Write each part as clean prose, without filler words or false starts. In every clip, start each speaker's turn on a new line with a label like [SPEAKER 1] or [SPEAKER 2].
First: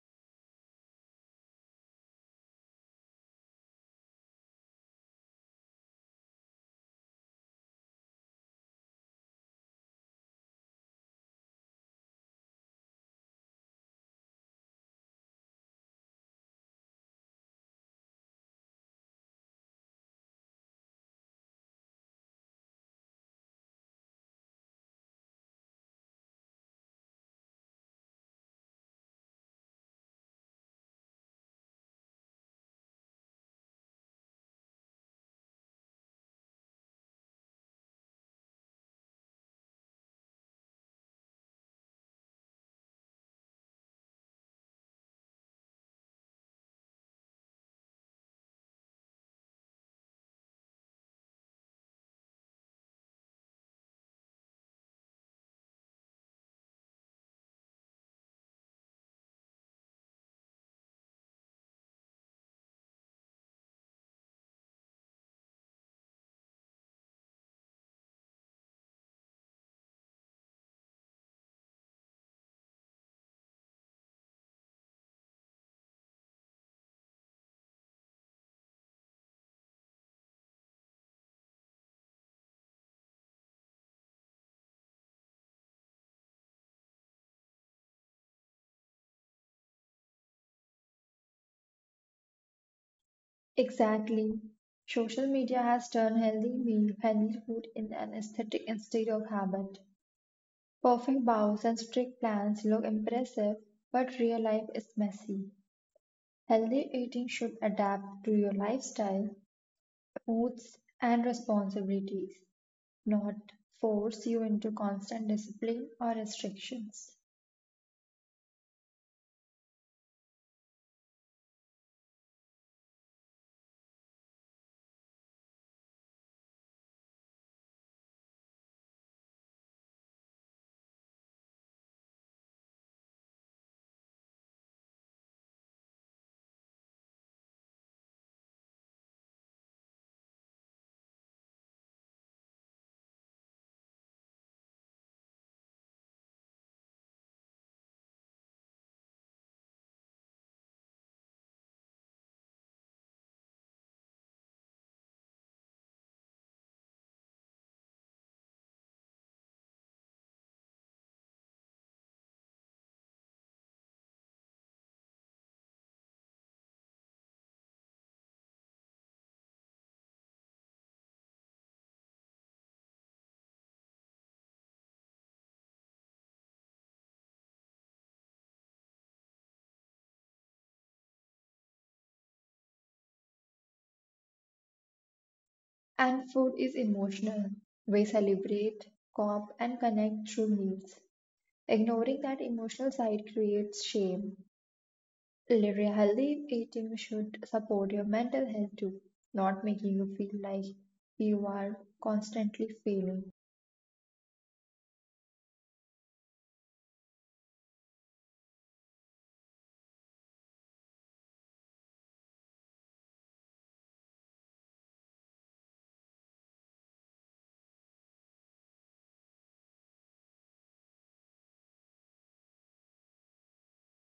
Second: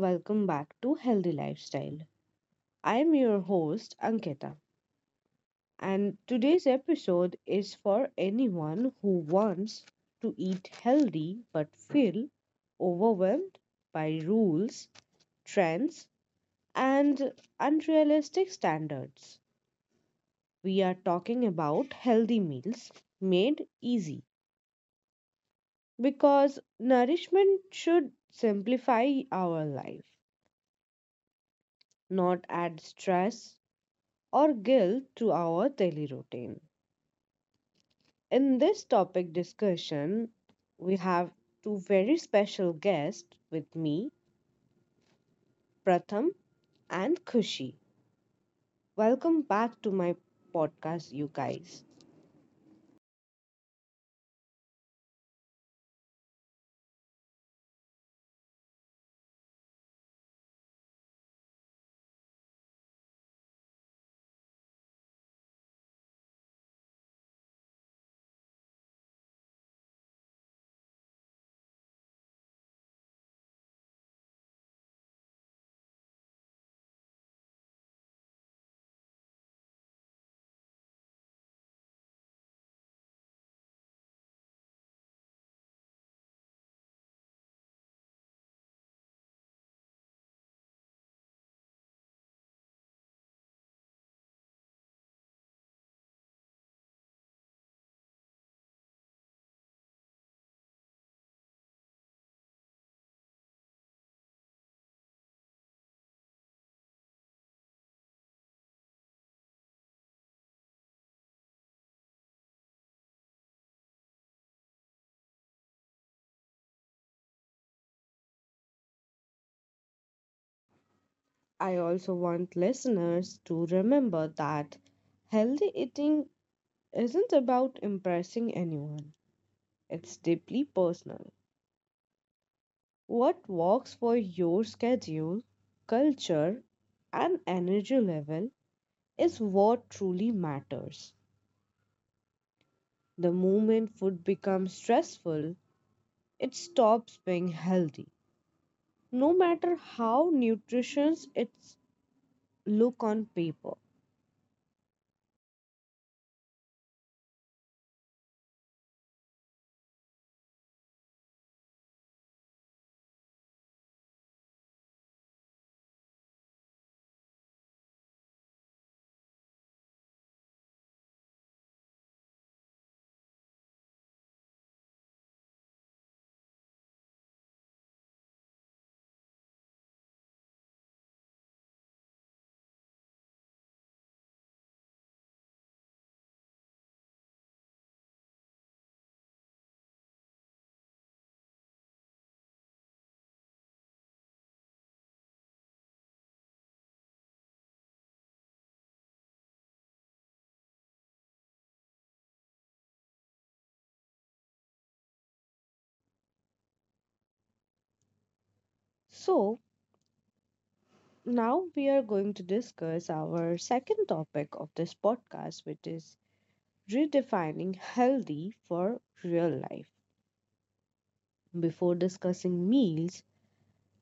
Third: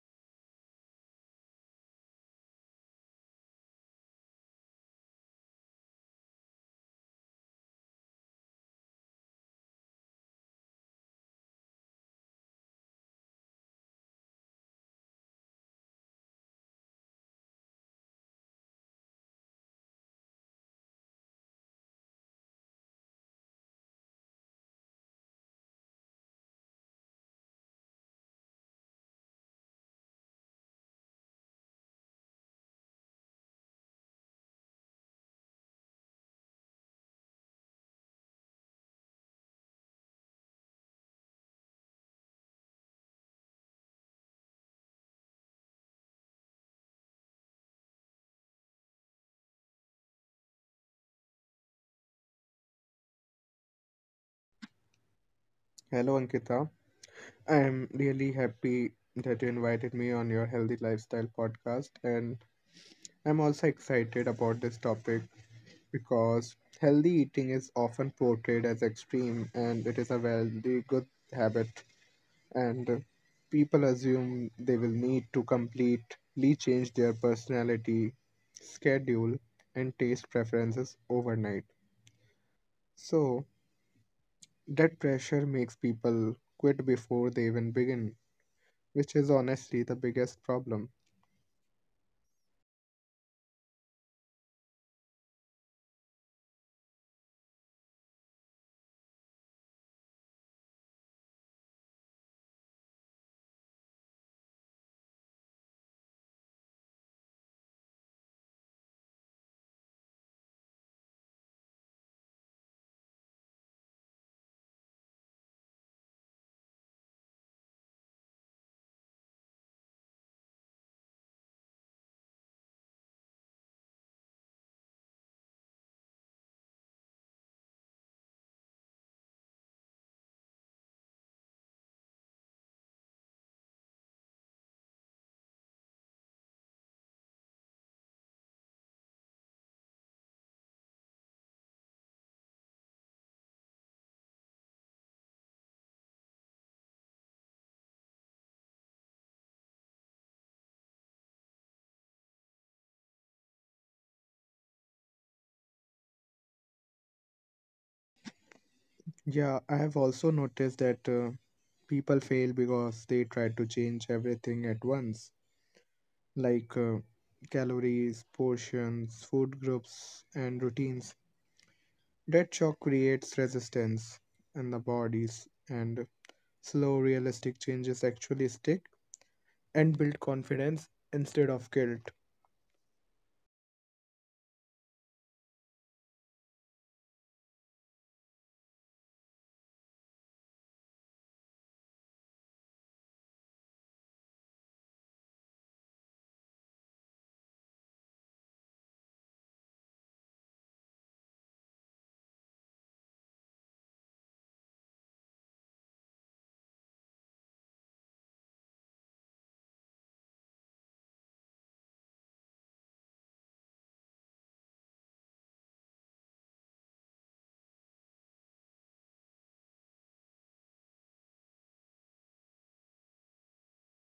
[SPEAKER 1] welcome back to Healthy Lifestyle. I am your host, Ankita, and today's episode is for anyone who wants to eat healthy but feel overwhelmed by rules, trends, and unrealistic standards. We are talking about healthy meals made easy because nourishment should simplify our life, not add stress or guilt to our daily routine. In this topic discussion, we have two very special guests with me, Pratham and Khushi. Welcome back to my podcast, you guys.
[SPEAKER 2] Hello, Ankita. I'm really happy that you invited me on your Healthy Lifestyle podcast, and I'm also excited about this topic because healthy eating is often portrayed as extreme and it is a very good habit, and people assume they will need to completely change their personality, schedule, and taste preferences overnight. So, that pressure makes people quit before they even begin which is honestly the biggest problem.
[SPEAKER 3] Exactly. Social media has turned healthy meal, healthy food in an aesthetic instead of habit. Perfect bows and strict plans look impressive, but real life is messy. Healthy eating should adapt to your lifestyle, moods, and responsibilities, not force you into constant discipline or restrictions.
[SPEAKER 1] I also want listeners to remember that healthy eating isn't about impressing anyone, it's deeply personal. What works for your schedule, culture, and energy level is what truly matters. The moment food becomes stressful, it stops being healthy, no matter how nutritious its look on paper.
[SPEAKER 2] Yeah, I have also noticed that people fail because they try to change everything at once, like calories, portions, food groups, and routines. That shock creates resistance in the bodies, and slow, realistic changes actually stick and build confidence instead of guilt.
[SPEAKER 3] And food is emotional. We celebrate, cope, and connect through meals. Ignoring that emotional side creates shame. Relief eating should support your mental health too, not making you feel like you are constantly failing.
[SPEAKER 1] So, now we are going to discuss our second topic of this podcast, which is redefining healthy for real life. Before discussing meals,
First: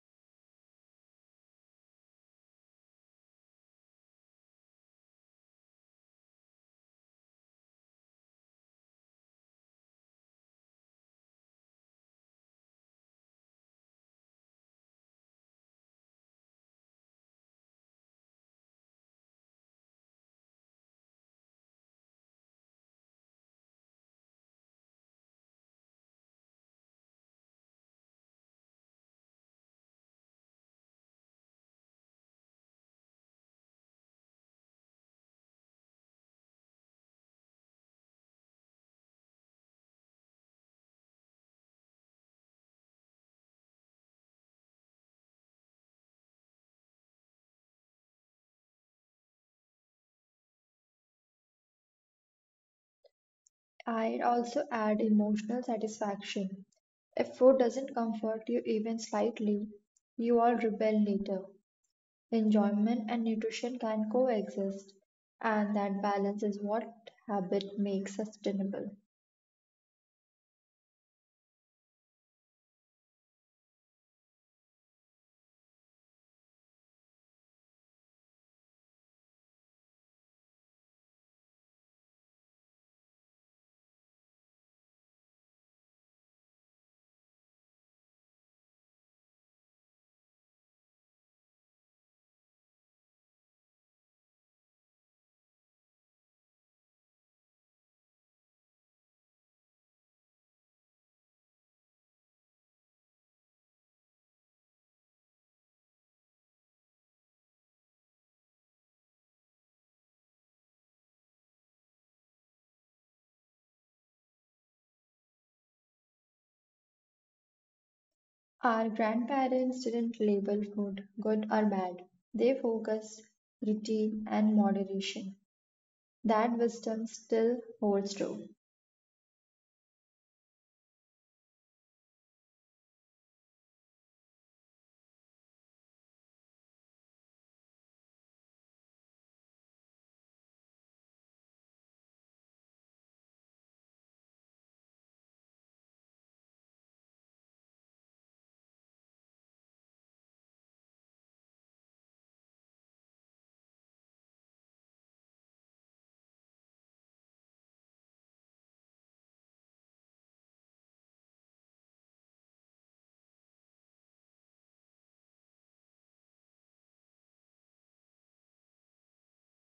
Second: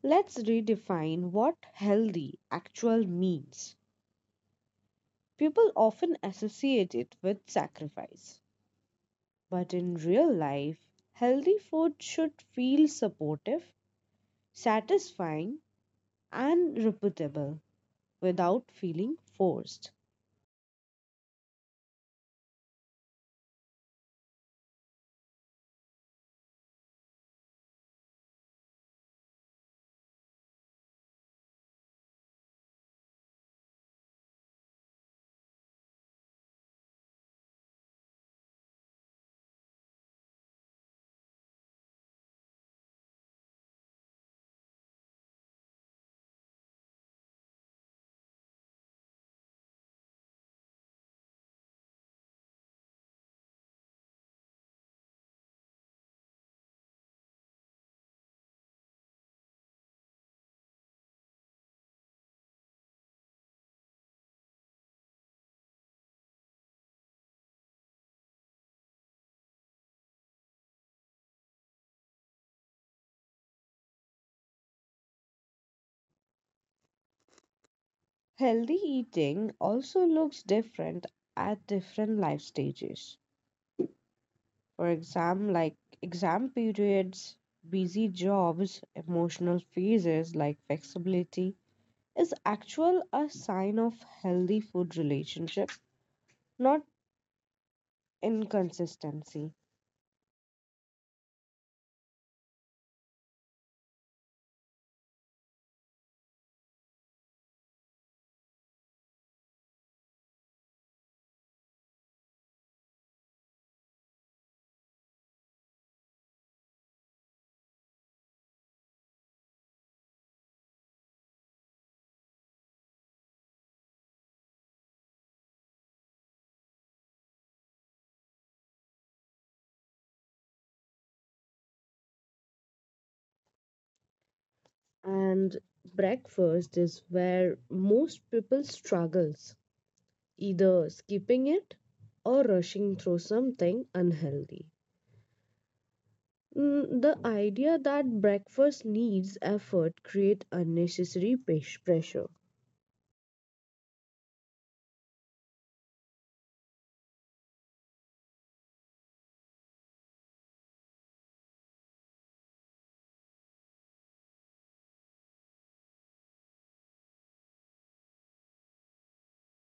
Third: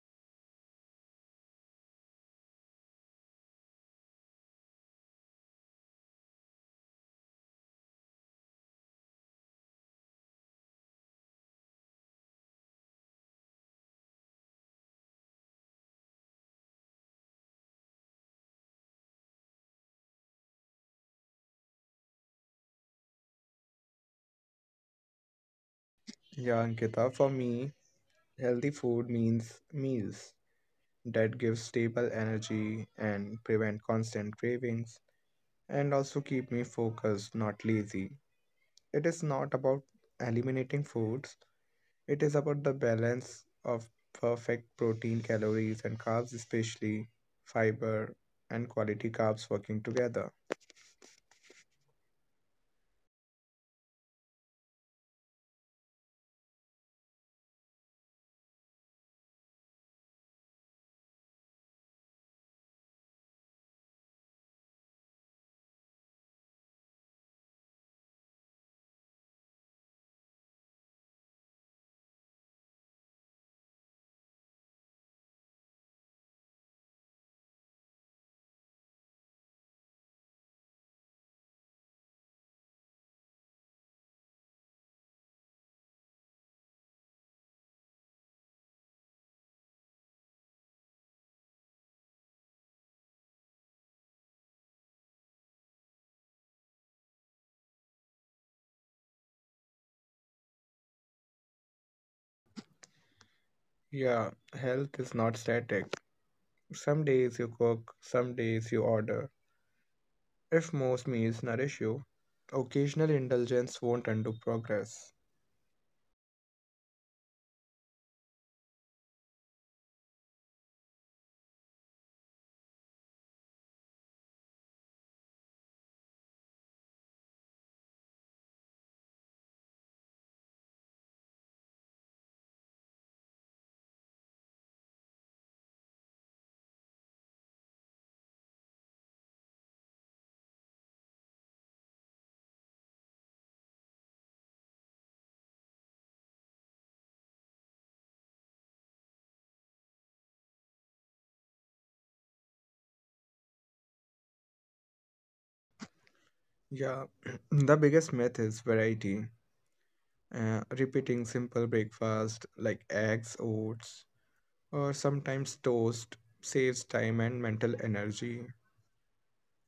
[SPEAKER 1] let's redefine what healthy actual means. People often associate it with sacrifice, but in real life, healthy food should feel supportive, satisfying, and repeatable without feeling forced.
[SPEAKER 2] Yeah, Ankita, for me, healthy food means meals that give stable energy and prevent constant cravings and also keep me focused, not lazy. It is not about eliminating foods, it is about the balance of perfect protein, calories, and carbs, especially fiber and quality carbs working together.
[SPEAKER 3] I also add emotional satisfaction. If food doesn't comfort you even slightly, you will rebel later. Enjoyment and nutrition can coexist, and that balance is what habit makes sustainable.
[SPEAKER 1] Healthy eating also looks different at different life stages. For exam like exam periods, busy jobs, emotional phases like flexibility is actual a sign of healthy food relationship, not inconsistency.
[SPEAKER 2] Yeah, health is not static. Some days you cook, some days you order. If most meals nourish you, occasional indulgence won't undo progress.
[SPEAKER 3] Our grandparents didn't label food good or bad. They focused routine and moderation. That wisdom still holds true.
[SPEAKER 1] And breakfast is where most people struggles, either skipping it or rushing through something unhealthy. The idea that breakfast needs effort create unnecessary pressure.
[SPEAKER 2] Yeah, the biggest myth is variety. Repeating simple breakfast like eggs, oats, or sometimes toast saves time and mental energy.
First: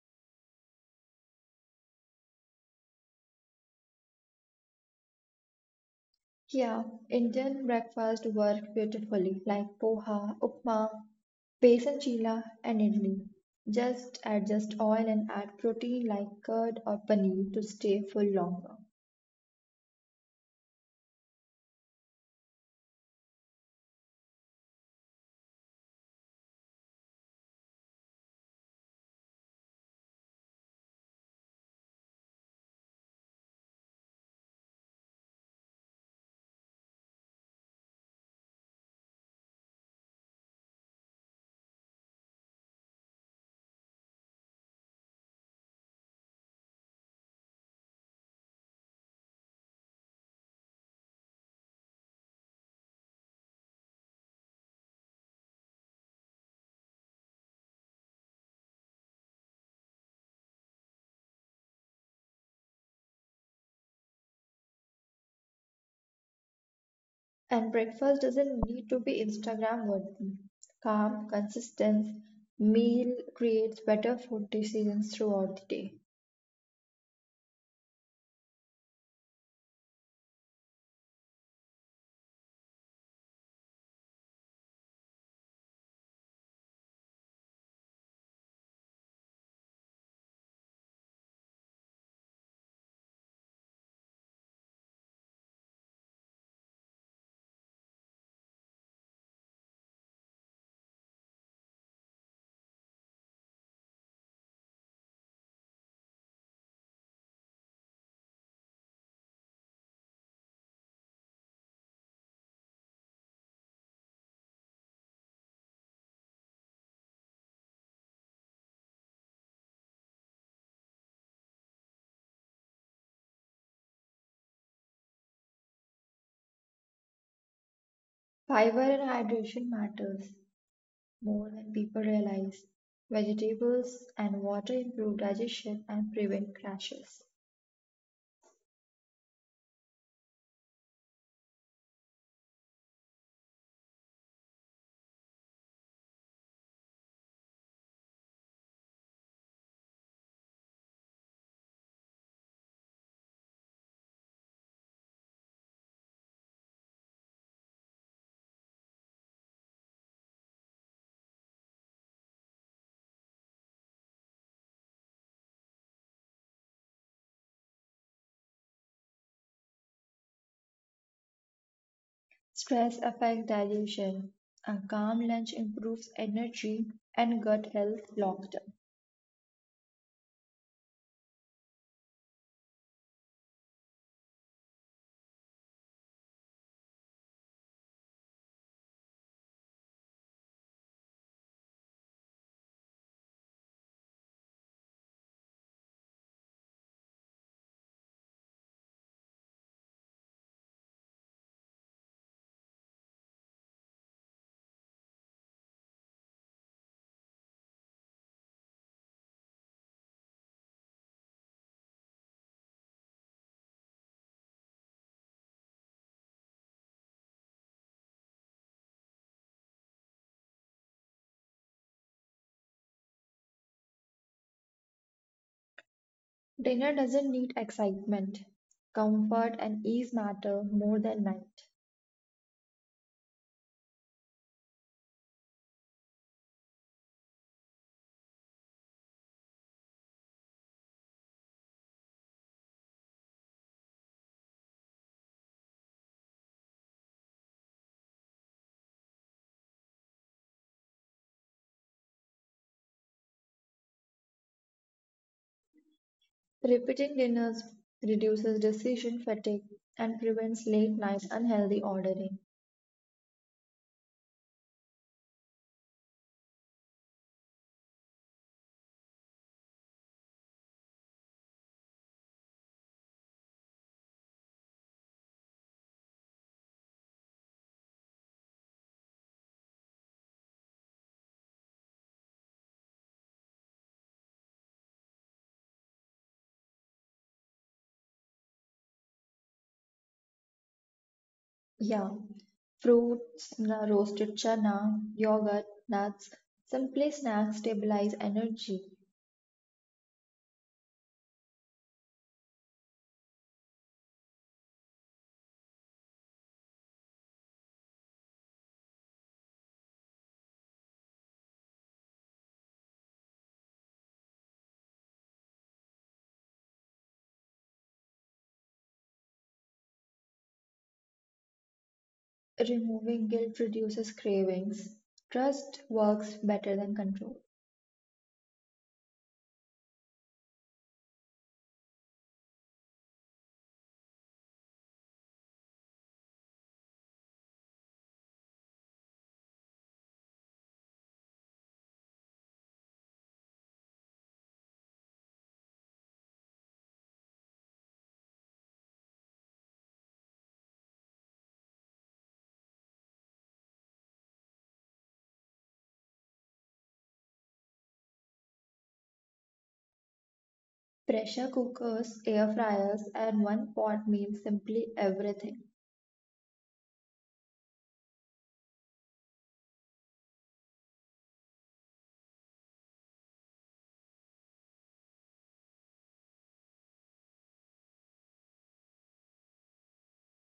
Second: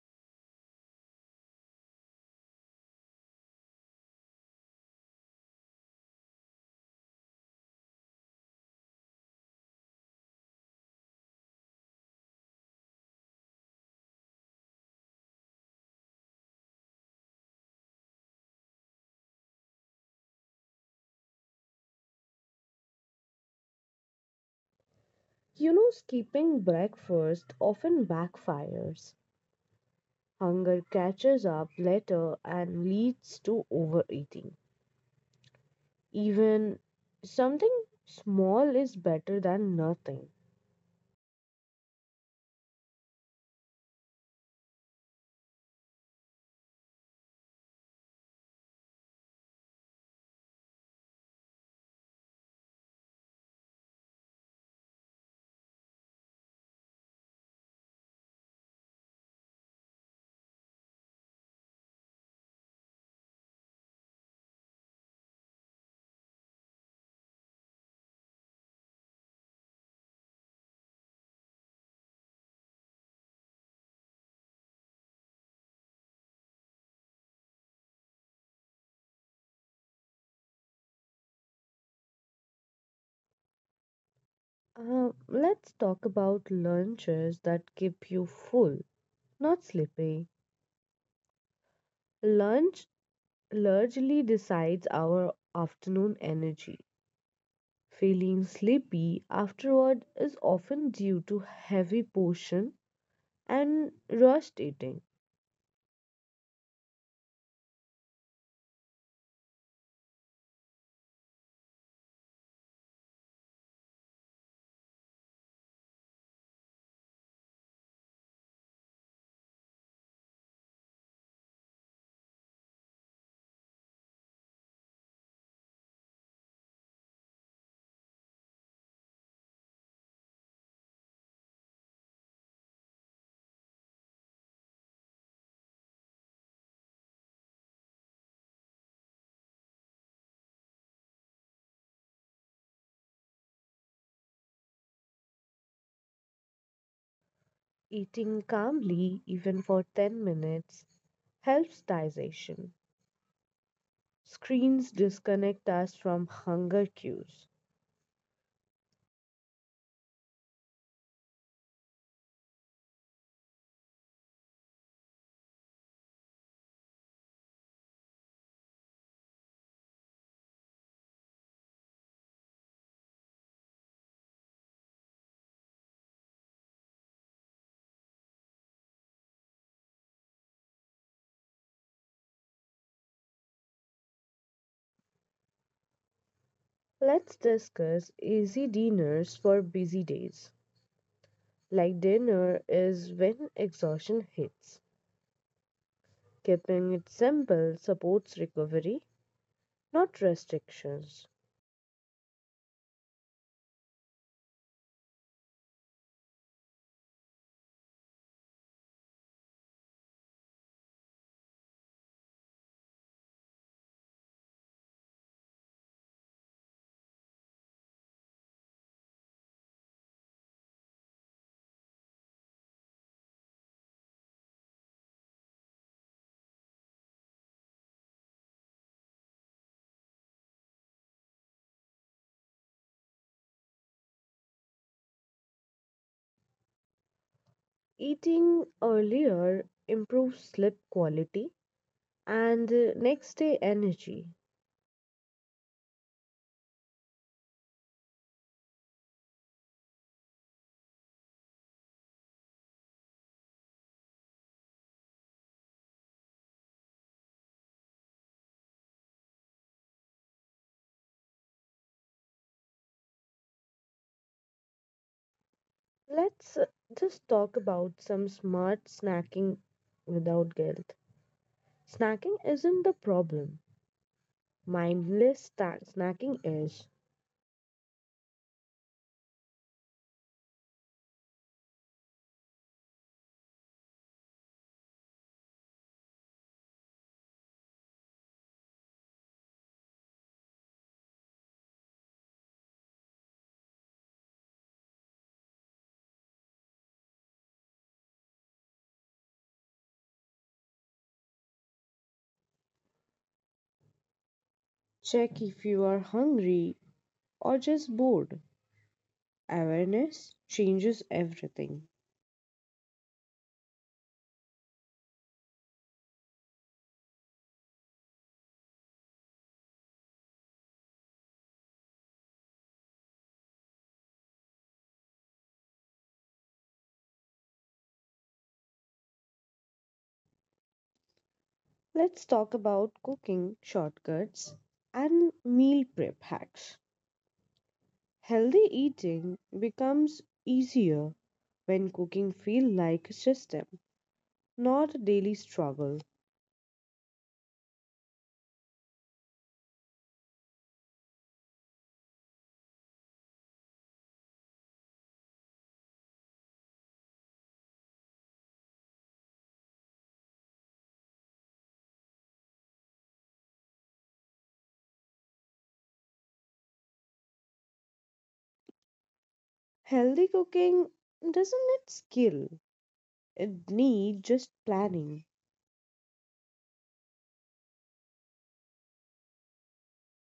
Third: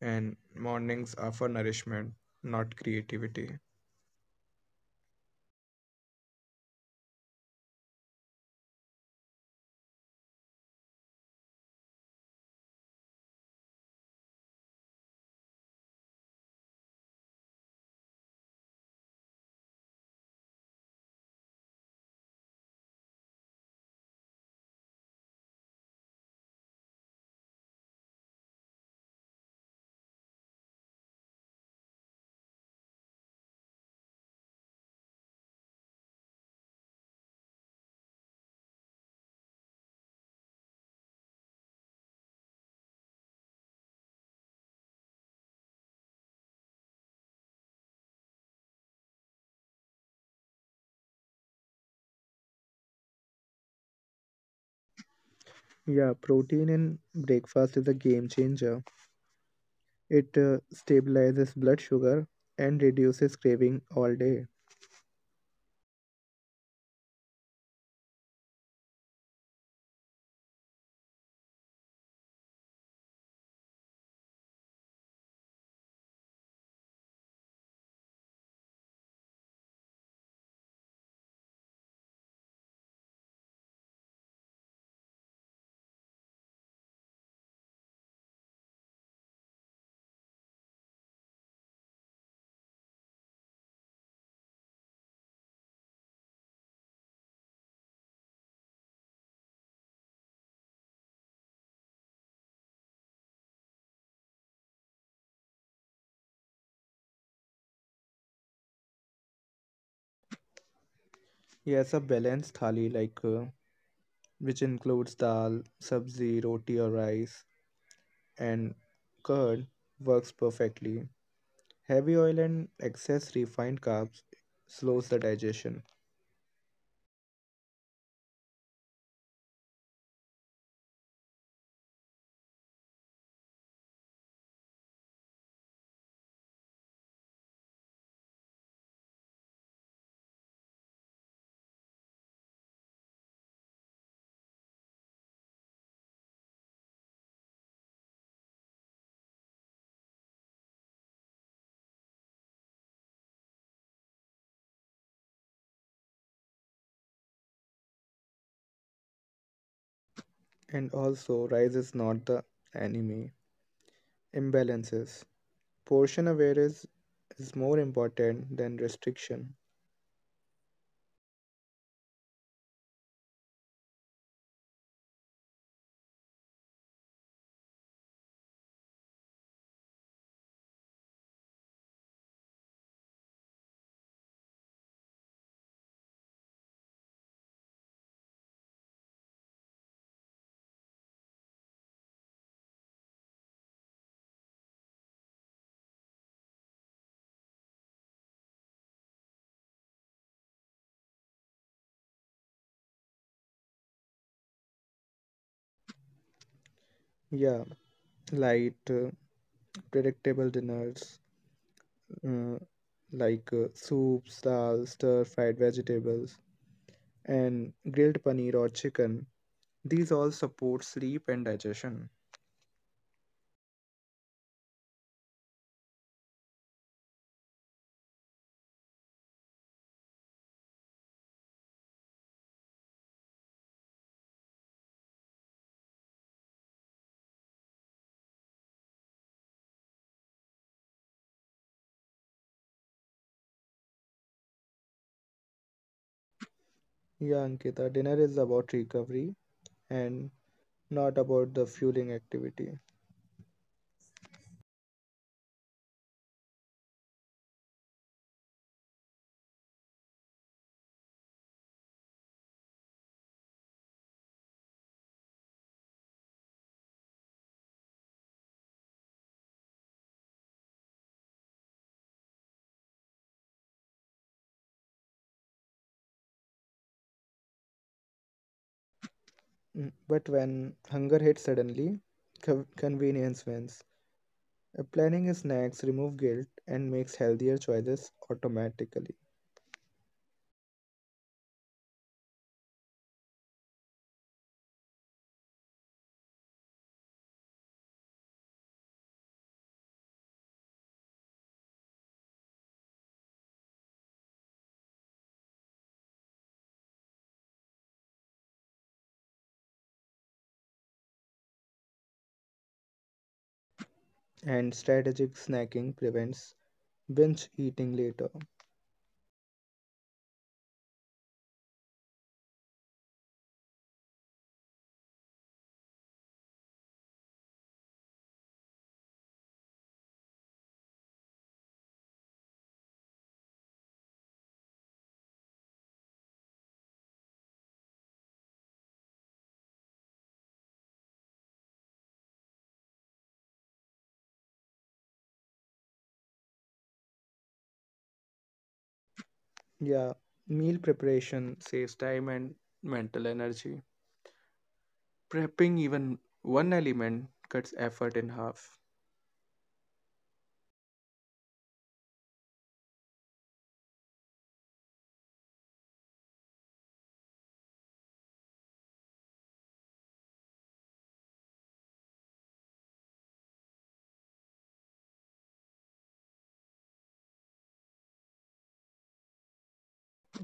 [SPEAKER 2] And mornings are for nourishment, not creativity.
[SPEAKER 3] Yeah, Indian breakfast work beautifully like poha, upma, besan chila and idli. Just adjust oil and add protein like curd or paneer to stay full longer.
[SPEAKER 1] You know skipping breakfast often backfires, hunger catches up later and leads to overeating. Even something small is better than nothing.
[SPEAKER 2] Yeah, protein in breakfast is a game changer. It stabilizes blood sugar and reduces craving all day.
[SPEAKER 3] And breakfast doesn't need to be Instagram worthy. Calm, consistent meal creates better food decisions throughout the day.
[SPEAKER 1] Let's talk about lunches that keep you full, not sleepy. Lunch largely decides our afternoon energy. Feeling sleepy afterward is often due to heavy portion and rushed eating.
[SPEAKER 2] Yes, a balanced thali like which includes dal, sabzi, roti or rice and curd works perfectly. Heavy oil and excess refined carbs slows the digestion.
[SPEAKER 3] Fiber and hydration matters, more than people realize. Vegetables and water improve digestion and prevent crashes.
[SPEAKER 1] Eating calmly, even for 10 minutes, helps digestion. Screens disconnect us from hunger cues.
[SPEAKER 2] And also, rice is not the enemy. Imbalances. Portion awareness is more important than restriction.
[SPEAKER 3] Stress affects digestion. A calm lunch improves energy and gut health long term.
[SPEAKER 1] Let's discuss easy dinners for busy days. Like dinner is when exhaustion hits. Keeping it simple supports recovery, not restrictions.
[SPEAKER 2] Yeah, light, predictable dinners uh, like soups, dal, stir fried vegetables, and grilled paneer or chicken. These all support sleep and digestion.
[SPEAKER 3] Dinner doesn't need excitement. Comfort and ease matter more than night.
[SPEAKER 1] Eating earlier improves sleep quality and next day energy.
[SPEAKER 2] Yeah, Ankita, dinner is about recovery and not about the fueling activity.
[SPEAKER 3] Repeating dinners reduces decision fatigue and prevents late night unhealthy ordering.
[SPEAKER 1] Let's just talk about some smart snacking without guilt. Snacking isn't the problem, mindless snacking is.
[SPEAKER 2] Mm, but when hunger hits suddenly, convenience wins. Planning snacks remove guilt and makes healthier choices automatically.
[SPEAKER 3] Yeah, fruits, roasted chana, yogurt, nuts, simple snacks stabilize energy.
[SPEAKER 1] Check if you are hungry or just bored. Awareness changes everything.
[SPEAKER 2] And strategic snacking prevents binge eating later.
[SPEAKER 3] Removing guilt reduces cravings. Trust works better than control.
[SPEAKER 1] Let's talk about cooking shortcuts and meal prep hacks. Healthy eating becomes easier when cooking feels like a system, not a daily struggle.
[SPEAKER 2] Yeah, meal preparation saves time and mental energy. Prepping even one element cuts effort in half.
[SPEAKER 3] Pressure cookers, air fryers, and one pot means simply everything.
[SPEAKER 1] Healthy cooking doesn't need skill, it needs just planning.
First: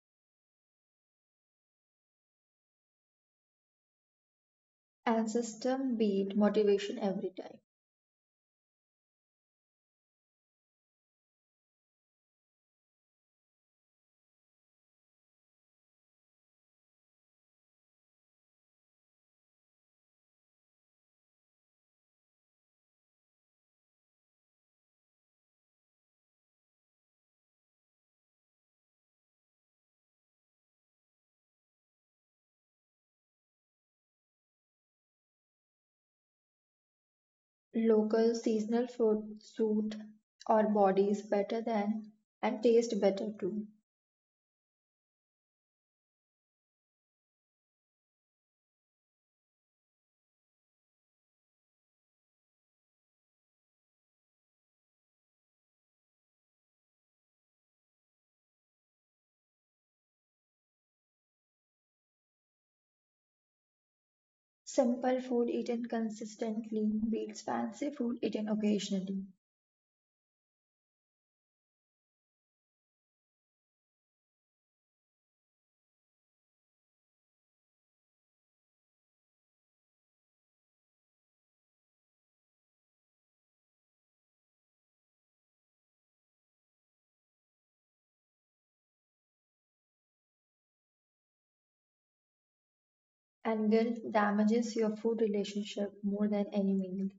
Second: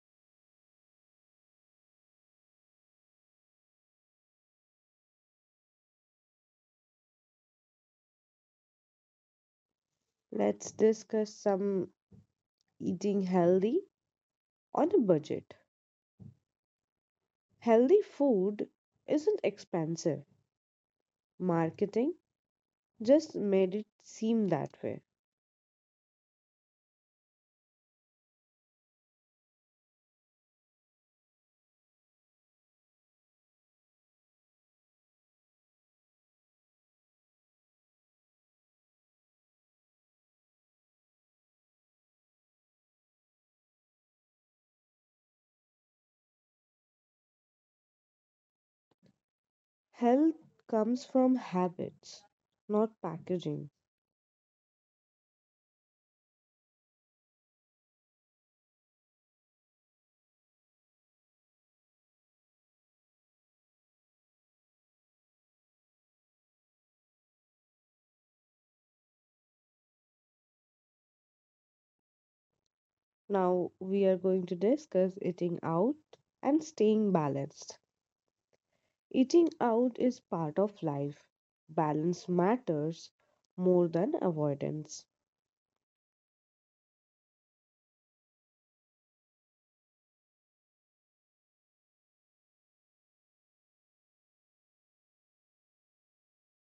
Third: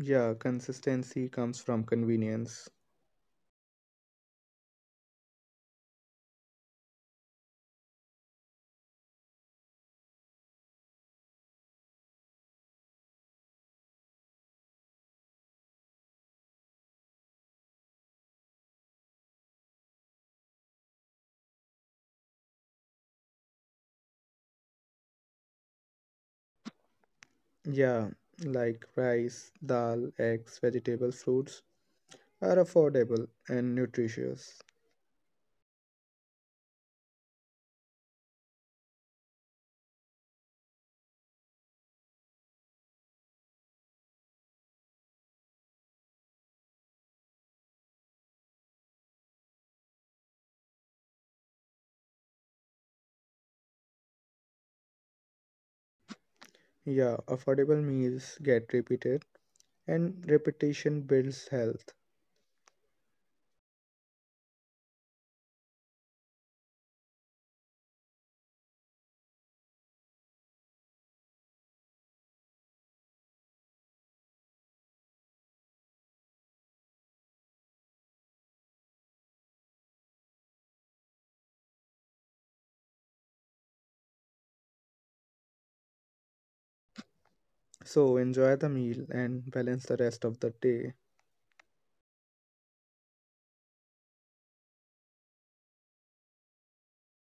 [SPEAKER 2] Yeah, consistency comes from convenience.
[SPEAKER 3] And system beat motivation every time.
[SPEAKER 1] Let's discuss some eating healthy on a budget. Healthy food isn't expensive, marketing just made it seem that way.
[SPEAKER 2] Yeah, like rice, dal, eggs, vegetables, fruits are affordable and nutritious.
[SPEAKER 3] Local seasonal food suit our bodies better than and taste better too.
[SPEAKER 1] Health comes from habits, not packaging.
[SPEAKER 2] Yeah, affordable meals get repeated and repetition builds health.
[SPEAKER 3] Simple food eaten consistently beats fancy food eaten occasionally.
[SPEAKER 1] Now, we are going to discuss eating out and staying balanced. Eating out is part of life. Balance matters more than avoidance.
[SPEAKER 2] So enjoy the meal and balance the rest of the day
[SPEAKER 3] And guilt damages your food relationship more than any meal.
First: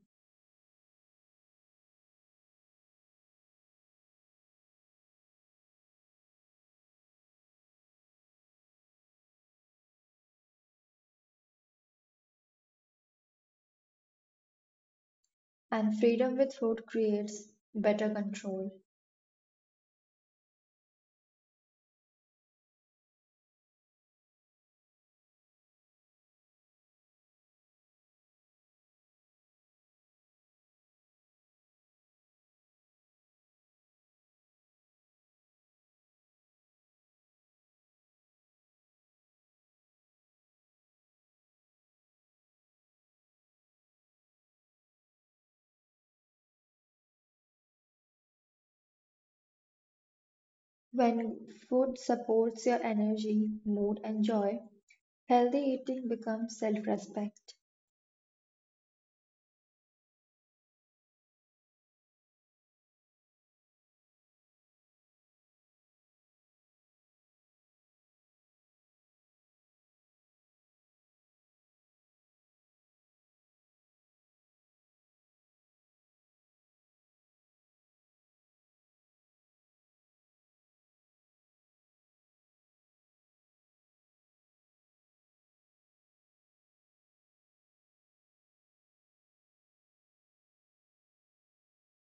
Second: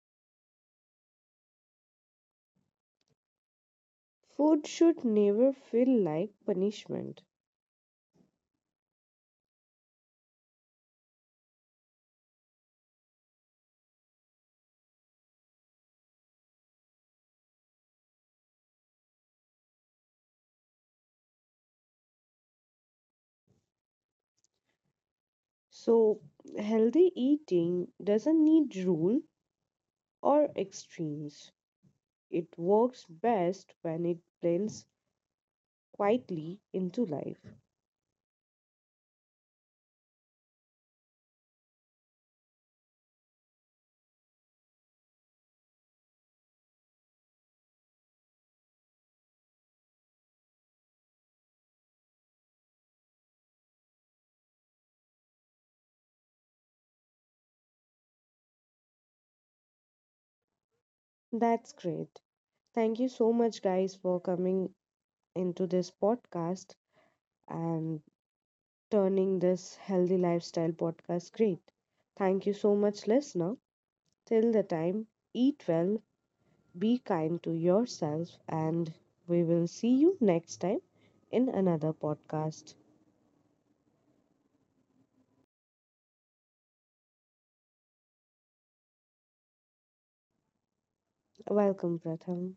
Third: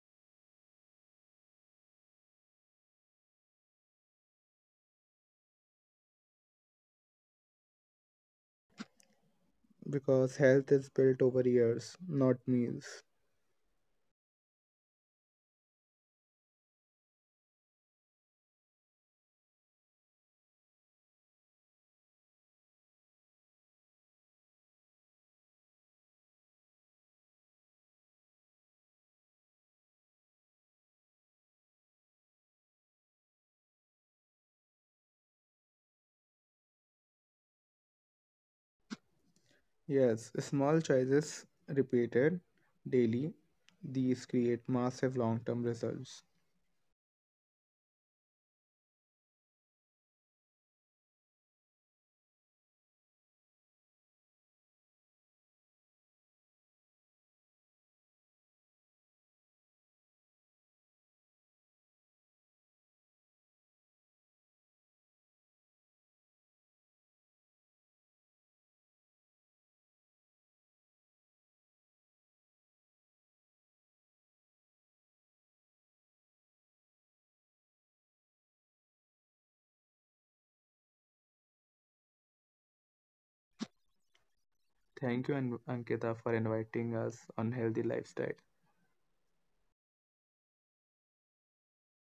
[SPEAKER 1] Food should never feel like punishment.
[SPEAKER 2] because health is built over years, not meals.
[SPEAKER 3] And freedom with food creates better control.
[SPEAKER 1] So, healthy eating doesn't need rule or extremes. It works best when it blends quietly into life.
[SPEAKER 2] Yes, small choices repeated daily, these create massive long-term results.
[SPEAKER 3] When food supports your energy, mood, and joy, healthy eating becomes self respect.
[SPEAKER 1] That's great. Thank you so much, guys, for coming into this podcast and turning this healthy lifestyle podcast great. Thank you so much, listener. Till the time, eat well, be kind to yourself, and we will see you next time in another podcast.
[SPEAKER 2] Thank you, Ankita, for inviting us on Healthy Lifestyle.
[SPEAKER 1] Welcome, Pratham.